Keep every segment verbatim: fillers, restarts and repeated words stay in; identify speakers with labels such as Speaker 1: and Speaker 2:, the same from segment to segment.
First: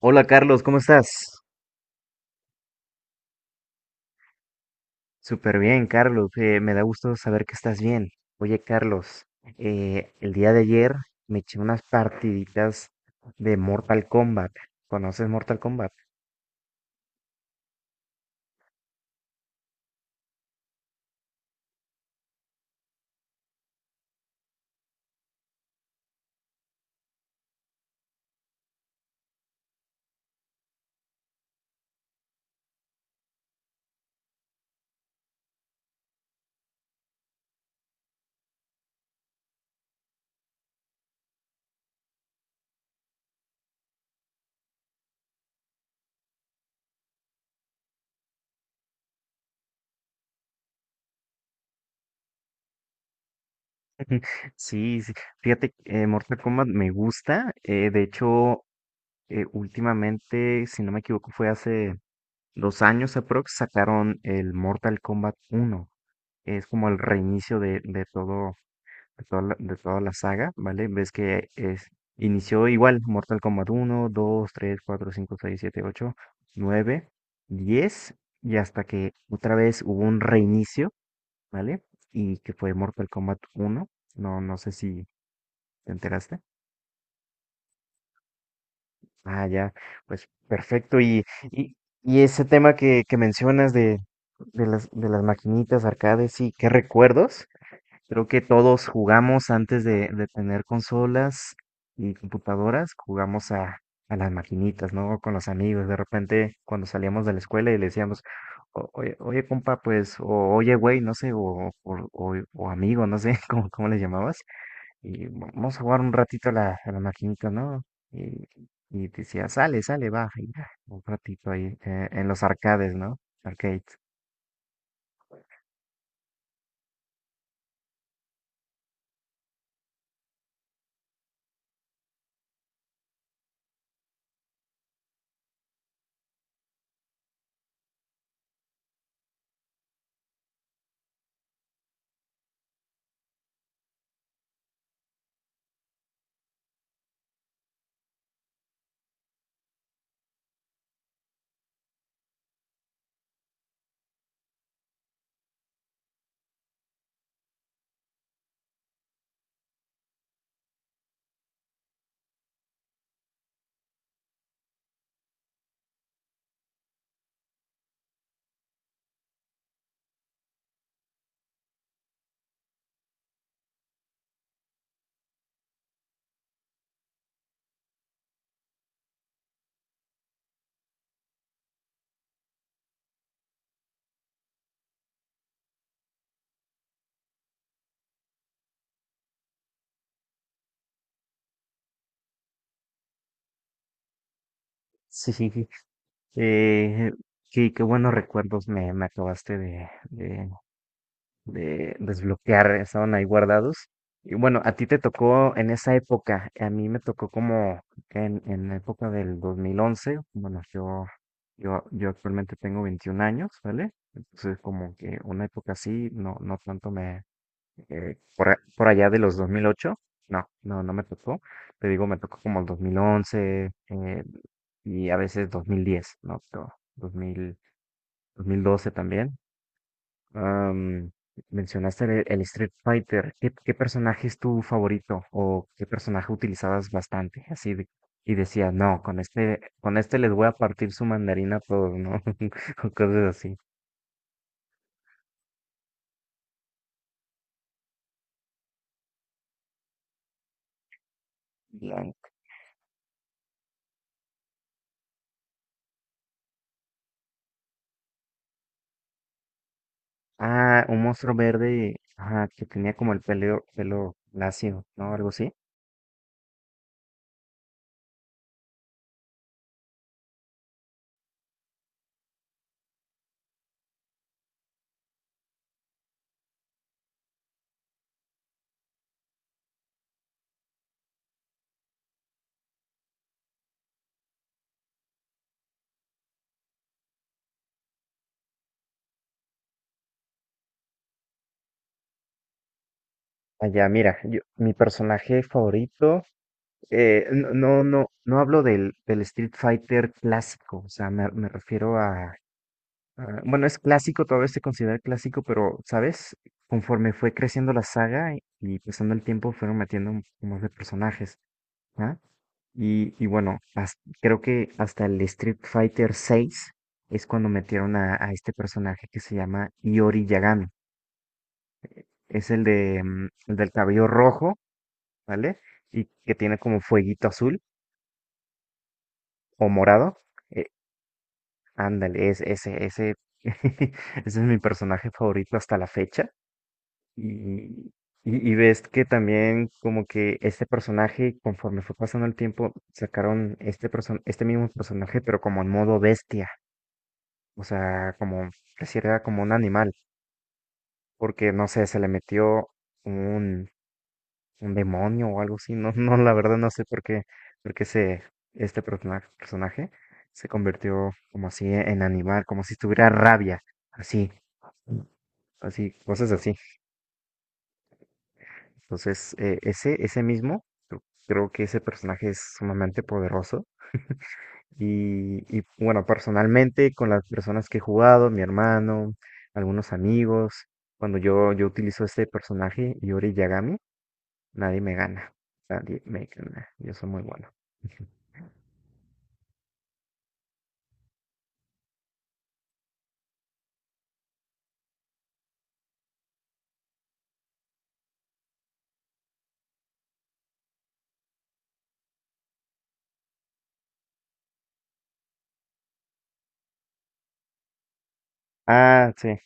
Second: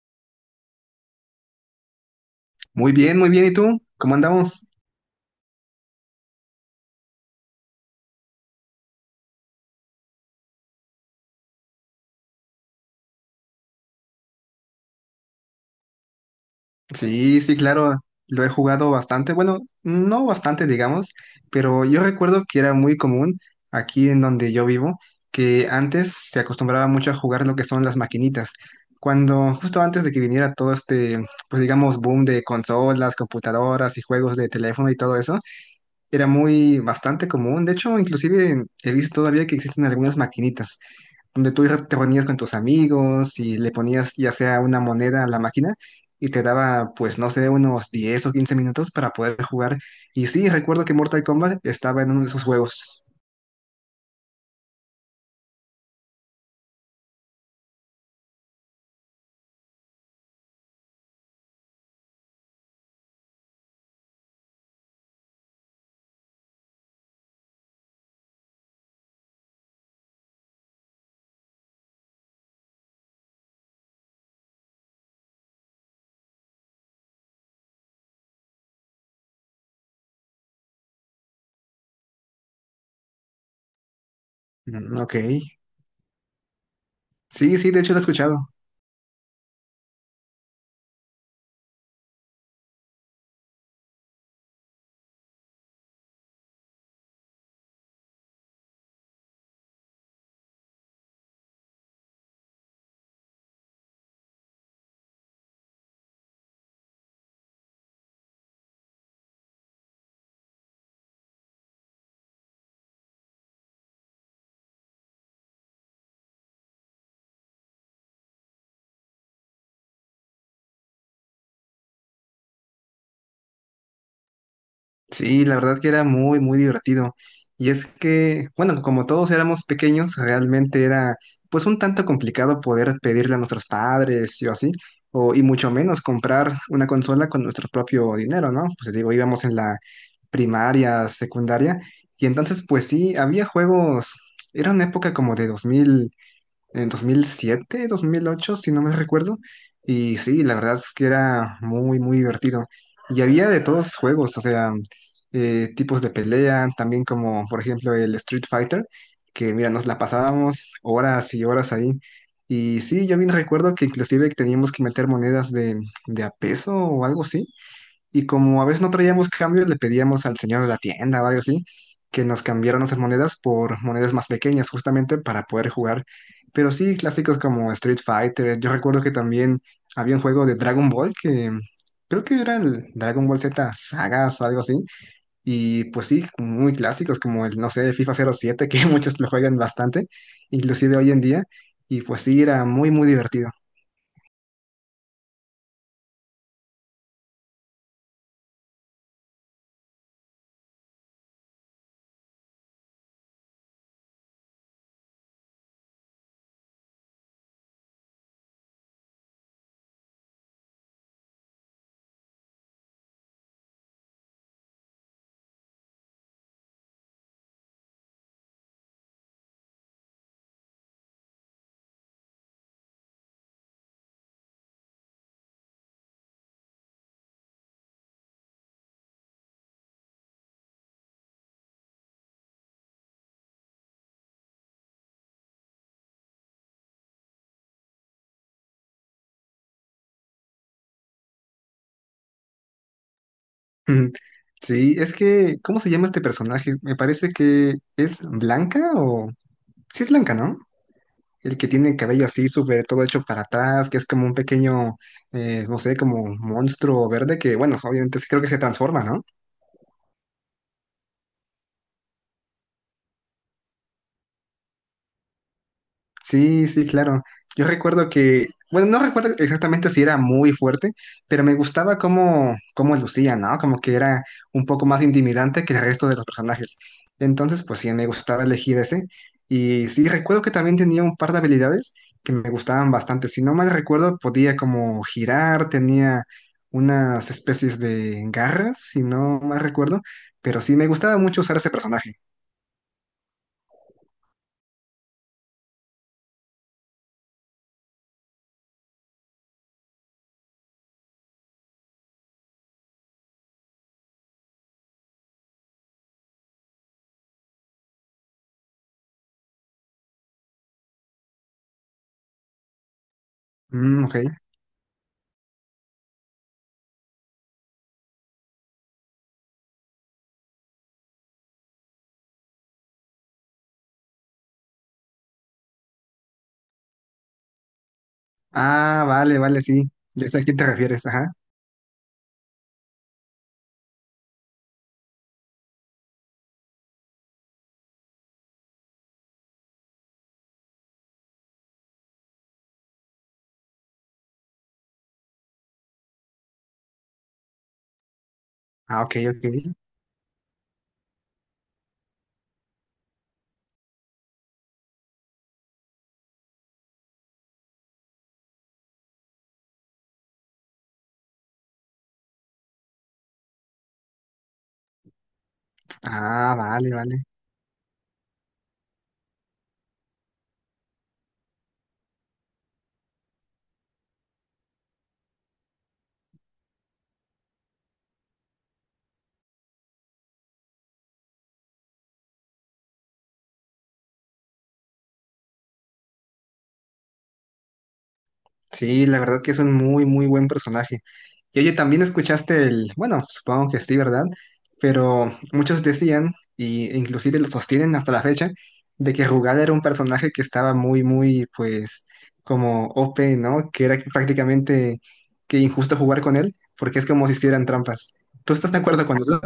Speaker 1: Hola Carlos, ¿cómo estás?
Speaker 2: Muy bien, muy bien. ¿Y tú? ¿Cómo andamos?
Speaker 1: Súper bien, Carlos. Eh, me da gusto saber que estás bien. Oye, Carlos, eh, el día de ayer me eché unas partiditas de Mortal Kombat. ¿Conoces Mortal Kombat?
Speaker 2: Sí, sí, claro. Lo he jugado bastante. Bueno, no bastante, digamos, pero yo recuerdo que era muy común aquí en donde yo vivo, que antes se acostumbraba mucho a jugar lo que son las maquinitas. Cuando, justo antes de que viniera todo este, pues digamos, boom de consolas, computadoras y juegos de teléfono y todo eso, era muy bastante común. De hecho, inclusive he visto todavía que existen algunas maquinitas, donde tú te reunías con tus amigos y le ponías ya sea una moneda a la máquina y te daba, pues no sé, unos diez o quince minutos para poder jugar. Y sí, recuerdo que Mortal Kombat estaba en uno de esos juegos.
Speaker 1: Sí, sí. Fíjate, eh, Mortal Kombat me gusta. Eh, de hecho, eh, últimamente, si no me equivoco, fue hace dos años aprox, sacaron el Mortal Kombat uno. Es como el reinicio de, de todo, de toda la, de toda la saga, ¿vale? Ves que es, inició igual, Mortal Kombat uno, dos, tres, cuatro, cinco, seis, siete, ocho, nueve, diez, y hasta que otra vez hubo un reinicio, ¿vale? Y que fue Mortal Kombat uno. No, no sé
Speaker 2: Mm,
Speaker 1: si
Speaker 2: ok.
Speaker 1: te enteraste.
Speaker 2: Sí, sí, de hecho lo he escuchado.
Speaker 1: Ah, ya, pues perfecto. Y, y, y ese tema que, que mencionas de, de las, de las maquinitas, arcades, sí, qué recuerdos. Creo que todos jugamos antes de, de tener consolas y computadoras, jugamos a, a las maquinitas, ¿no? Con los amigos. De repente, cuando salíamos de la escuela y le decíamos: "O- oye, oye, compa, pues, o oye, güey, no sé, o, o, o- o amigo, no sé, cómo, cómo les llamabas, y vamos a jugar un ratito a la, a la maquinita, ¿no?" Y, y decía, sale, sale, va, y ya, un ratito ahí, eh, en los arcades, ¿no? Arcades.
Speaker 2: Sí, la verdad que era muy, muy divertido. Y es que, bueno, como todos éramos pequeños, realmente era pues un tanto complicado poder pedirle a nuestros padres y o así, o, y mucho menos comprar una consola con nuestro propio dinero, ¿no? Pues digo, íbamos en la primaria, secundaria, y entonces pues sí, había juegos. Era una época como de en dos dos mil siete dos mil ocho, si no me recuerdo. Y sí, la verdad es que era muy, muy divertido. Y había de todos juegos, o sea, eh, tipos de pelea, también como por ejemplo el Street Fighter, que mira, nos la pasábamos horas y horas ahí. Y sí, yo bien recuerdo que inclusive teníamos que meter monedas de, de a peso o algo así, y como a veces no traíamos cambios, le pedíamos al señor de la tienda o algo así que nos cambiaran nuestras monedas por monedas más pequeñas, justamente para poder jugar. Pero sí, clásicos como Street Fighter. Yo recuerdo que también había un juego de Dragon Ball que creo que era el Dragon Ball Z Sagas o algo así. Y pues sí, muy clásicos como el, no sé, FIFA cero siete, que muchos lo juegan bastante, inclusive hoy en día. Y pues sí, era muy, muy divertido.
Speaker 1: Sí. Eh, sí, qué buenos recuerdos me, me acabaste de, de, de desbloquear, estaban ahí guardados. Y bueno, a ti te tocó en esa época, a mí me tocó como en, en la época del dos mil once. Bueno, yo, yo, yo actualmente tengo veintiún años, ¿vale? Entonces como que una época así, no, no tanto me, eh, por, a- por allá de los dos mil ocho. No, no, no me tocó. Te digo, me tocó como el dos mil once, eh, y a veces dos mil diez, ¿no? Pero dos mil, dos mil doce también. Am, mencionaste el, el Street Fighter. ¿Qué, qué personaje es tu favorito o qué personaje utilizabas bastante? Así de- y decías: no, con este, con este les voy a partir su mandarina a todos, ¿no? O cosas
Speaker 2: Ujú. Sí, es que, ¿cómo se llama este personaje? Me parece que es Blanca o... Sí, es Blanca, ¿no? El que tiene el
Speaker 1: así.
Speaker 2: cabello así, súper todo hecho para atrás, que es como un pequeño, eh, no sé, como monstruo verde que, bueno, obviamente sí creo que se transforma, ¿no?
Speaker 1: Ah, un monstruo verde, ajá, que tenía como el pelo, pelo lacio, ¿no? Algo así.
Speaker 2: Sí, sí, claro. Yo recuerdo que, bueno, no recuerdo exactamente si era muy fuerte, pero me gustaba cómo, cómo lucía, ¿no? Como que era un poco más intimidante que el resto de los personajes. Entonces, pues sí, me gustaba elegir ese. Y sí, recuerdo que también tenía un par de habilidades que me gustaban bastante. Si no mal recuerdo, podía como girar, tenía unas especies de garras, si no mal recuerdo, pero sí, me gustaba mucho usar ese personaje.
Speaker 1: Allá, mira, yo- mi personaje favorito, eh, no, no, no, no hablo del, del Street Fighter clásico, o sea, me, me refiero a, a- bueno, es clásico, todavía se considera clásico, pero, ¿sabes? Conforme fue creciendo la saga y, y pasando el tiempo, fueron metiendo un poco más de personajes, ¿ah? Y, y bueno, has-
Speaker 2: Mm, ok.
Speaker 1: creo que hasta el Street Fighter seis es cuando metieron a, a este personaje que se llama Iori Yagami. Es el de mm, el del cabello rojo, ¿vale? Y que tiene como fueguito azul
Speaker 2: Ah, vale, vale,
Speaker 1: o
Speaker 2: sí.
Speaker 1: morado.
Speaker 2: Ya sé a quién te
Speaker 1: Eh,
Speaker 2: refieres, ajá.
Speaker 1: Ándale, es, ese, ese, ese es mi personaje favorito hasta la fecha. Y, y, y ves que también como que este personaje, conforme fue pasando el tiempo, sacaron este, person este mismo personaje, pero como en modo bestia. O sea, como,
Speaker 2: Ah,
Speaker 1: pareciera
Speaker 2: ok,
Speaker 1: era como
Speaker 2: ok.
Speaker 1: un animal, porque no sé, se le metió un, un demonio o algo así. No, no, la verdad no sé por qué, por qué se, este persona- personaje se convirtió como así en animal, como si tuviera rabia, así, así, cosas así.
Speaker 2: Ah, vale, vale.
Speaker 1: Entonces, eh, ese, ese mismo, cre- creo que ese personaje es sumamente poderoso. Y, y, bueno, personalmente con las personas que he jugado, mi hermano, algunos amigos, cuando yo, yo utilizo este personaje, Yori Yagami, nadie me gana. Nadie me gana. Yo soy muy bueno.
Speaker 2: Sí, la verdad que es un muy, muy buen personaje. Y oye, también escuchaste el, bueno, supongo que sí, ¿verdad? Pero muchos decían, y e inclusive lo sostienen hasta la fecha, de que Rugal era un personaje que estaba muy, muy, pues, como O P, ¿no? Que era prácticamente que injusto jugar con él, porque es como si hicieran trampas. ¿Tú estás de acuerdo
Speaker 1: Ah,
Speaker 2: con
Speaker 1: sí.
Speaker 2: eso?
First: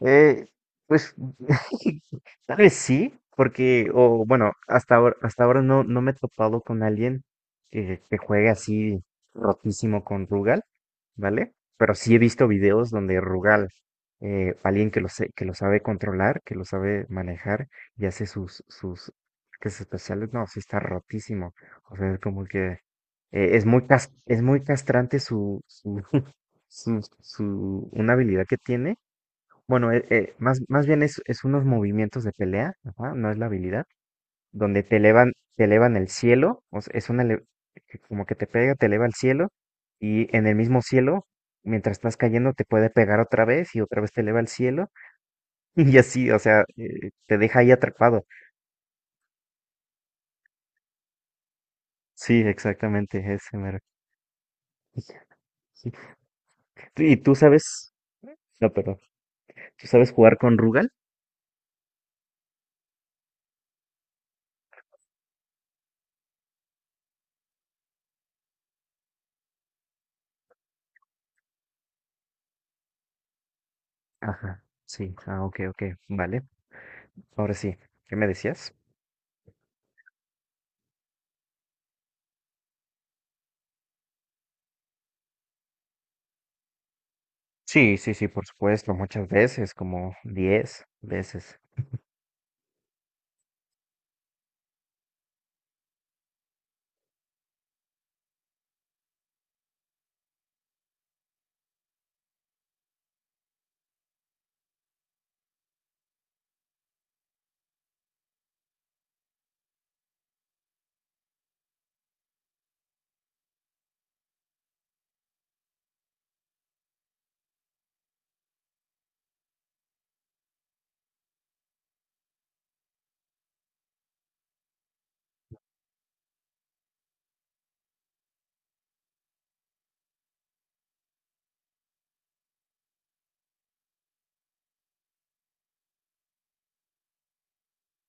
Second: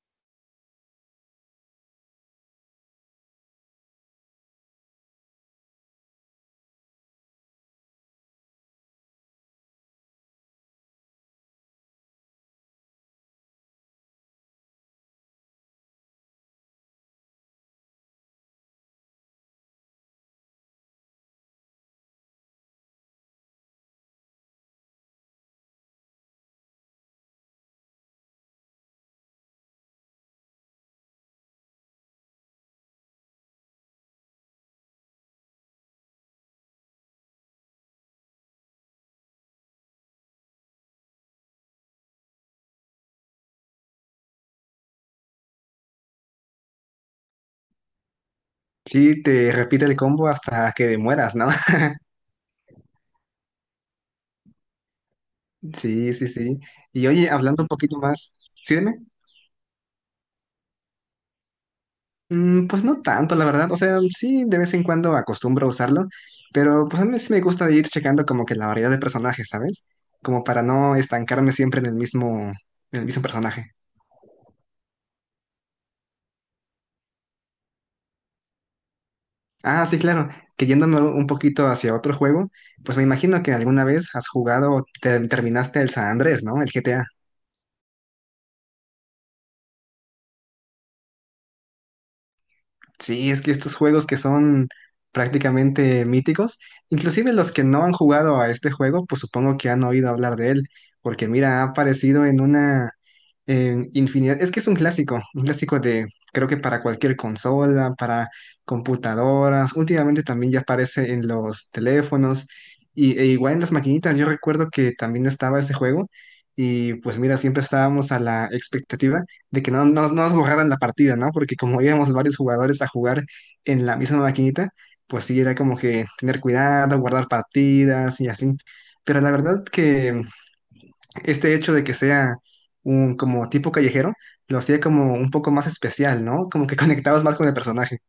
Speaker 1: Eh, pues tal vez sí, porque, o bueno, hasta ahora, hasta ahora no, no me he topado con alguien que, que juegue así rotísimo con Rugal. ¿Vale? Pero sí he visto videos donde Rugal, eh, alguien que lo, sé- que lo sabe controlar, que lo sabe manejar y hace sus, sus ataques especiales, no, sí está rotísimo. O sea, es como que eh, es muy, cas- es muy castrante su, su, su, su- una habilidad que tiene. Bueno, eh, eh, más, más bien es, es unos movimientos de pelea, ajá, no es la habilidad donde te elevan, te elevan el cielo, o sea, es una ele- que como que te pega, te eleva el cielo, y en el mismo cielo, mientras estás cayendo, te puede pegar otra vez y otra vez te eleva el cielo, y así, o sea, eh, te deja ahí atrapado.
Speaker 2: Sí, te repite el combo hasta que mueras, ¿no?
Speaker 1: Sí, exactamente, ese mero. Sí.
Speaker 2: Sí, sí, sí.
Speaker 1: Tú-
Speaker 2: Y
Speaker 1: ¿Y
Speaker 2: oye,
Speaker 1: tú
Speaker 2: hablando un
Speaker 1: sabes?
Speaker 2: poquito más,
Speaker 1: No,
Speaker 2: sí,
Speaker 1: perdón.
Speaker 2: dime.
Speaker 1: ¿Tú sabes jugar con Rugal?
Speaker 2: Mm, pues no tanto, la verdad. O sea, sí, de vez en cuando acostumbro a usarlo, pero pues a mí sí me gusta ir checando como que la variedad de personajes, ¿sabes? Como para no estancarme siempre en el mismo, en el mismo personaje.
Speaker 1: Ajá. Sí. Ah, ok, ok. Vale. Ahora sí. ¿Qué me decías?
Speaker 2: Ah, sí, claro, que yéndome un poquito hacia otro juego, pues me imagino que alguna vez has jugado o te- terminaste el San Andrés, ¿no? El G T A.
Speaker 1: Sí, sí, sí, por supuesto, muchas veces, como diez veces.
Speaker 2: Sí, es que estos juegos que son prácticamente míticos, inclusive los que no han jugado a este juego, pues supongo que han oído hablar de él, porque mira, ha aparecido en una en infinidad. Es que es un clásico, un clásico de, creo que para cualquier consola, para computadoras. Últimamente también ya aparece en los teléfonos y, e igual en las maquinitas. Yo recuerdo que también estaba ese juego y pues mira, siempre estábamos a la expectativa de que no, no, no nos borraran la partida, ¿no? Porque como íbamos varios jugadores a jugar en la misma maquinita, pues sí, era como que tener cuidado, guardar partidas y así. Pero la verdad que este hecho de que sea un como tipo callejero lo hacía como un poco más especial, ¿no? Como que conectabas más con el personaje.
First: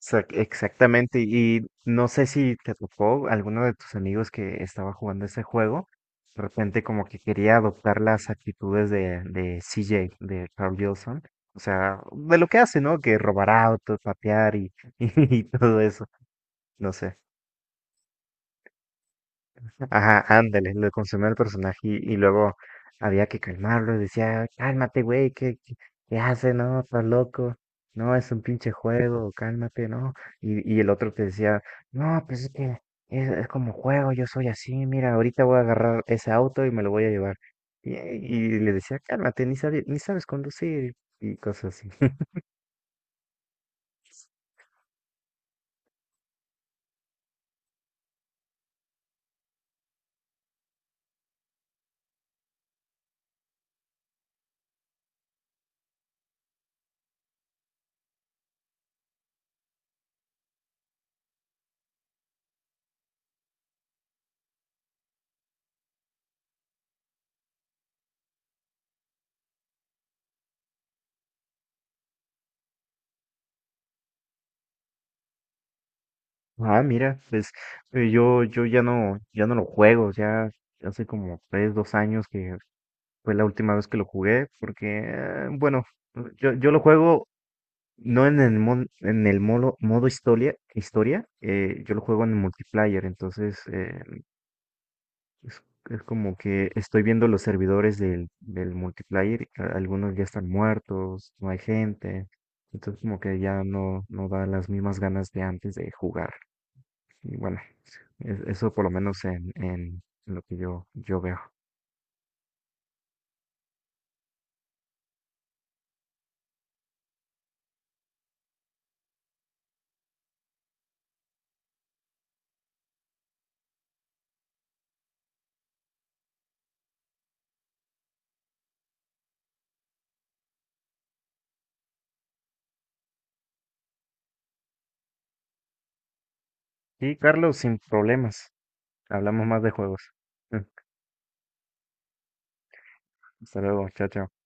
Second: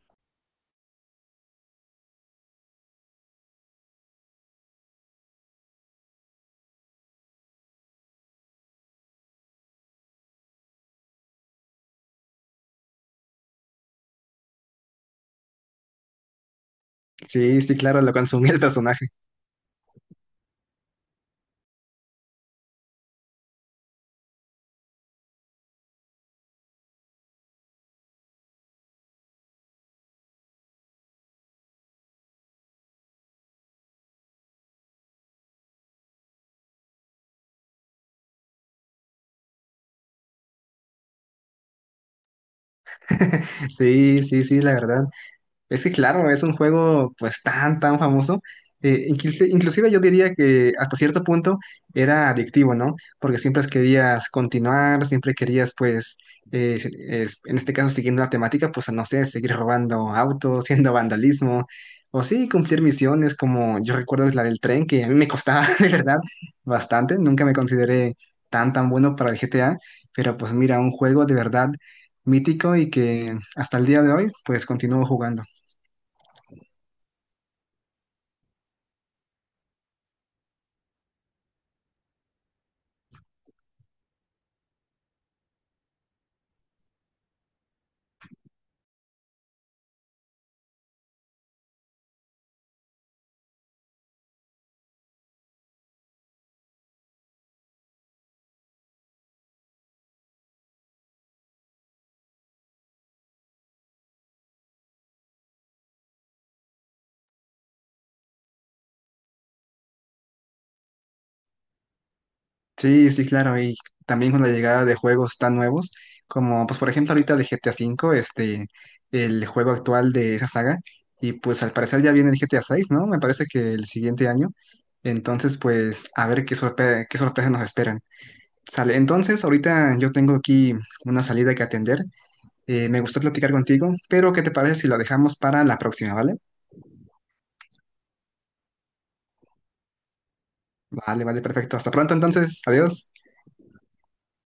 Speaker 1: Exac- Exactamente, y no sé si te tocó alguno de tus amigos que estaba jugando ese juego, de repente como que quería adoptar las actitudes de, de C J, de Carl Wilson, o sea, de lo que hace, ¿no? Que robar autos, patear y, y todo eso, no sé.
Speaker 2: Sí, sí, claro, lo consumía el personaje.
Speaker 1: Ajá, ándale, lo consumió el personaje y, y luego había que calmarlo, decía: cálmate, güey, ¿qué, qué, qué hace? No, estás loco, no, es un pinche juego, cálmate, ¿no? Y, y el otro te decía: no, pues es que es, es como juego, yo soy así, mira, ahorita voy a agarrar ese auto y me lo voy a llevar. Y, y le decía: cálmate, ni sabes, ni sabes conducir y cosas así.
Speaker 2: Sí, sí, sí, la verdad. Es que claro, es un juego pues tan, tan famoso. Eh, inclusi- inclusive yo diría que hasta cierto punto era adictivo, ¿no? Porque siempre querías continuar, siempre querías pues, eh, si- es- en este caso siguiendo la temática, pues no sé, seguir robando autos, haciendo vandalismo, o sí, cumplir misiones como yo recuerdo la del tren, que a mí me costaba de verdad bastante. Nunca me consideré tan, tan bueno para el G T A, pero pues mira, un juego de verdad mítico y que hasta el día de hoy pues continúo jugando.
Speaker 1: Ah, mira, pues eh, yo, yo ya no, ya no lo juego, ya hace como tres, dos años que fue la última vez que lo jugué, porque, eh, bueno, yo, yo lo juego no en el, mon- en el modo, modo historia, historia eh, yo lo juego en multiplayer, entonces eh, es, es como que estoy viendo los servidores del, del multiplayer, y a- algunos ya están muertos, no hay gente, entonces como que ya no, no da las mismas ganas de antes de jugar. Y bueno, es- eso por lo menos en, en lo que yo, yo veo.
Speaker 2: Sí, sí, claro, y también con la llegada de juegos tan nuevos, como pues por ejemplo ahorita de G T A cinco V, este, el juego actual de esa saga, y pues al parecer ya viene el G T A seis, ¿no? Me parece que el siguiente año. Entonces pues a ver qué sorpre- qué sorpresas nos esperan. Sale, entonces ahorita yo tengo aquí una salida que atender, eh, me gustó platicar contigo, pero ¿qué te parece si la dejamos para la próxima, ¿vale?
Speaker 1: Y Carlos, sin problemas, hablamos más de juegos.
Speaker 2: Vale, vale, perfecto, hasta pronto entonces, adiós.
Speaker 1: Hasta luego, chao, chao.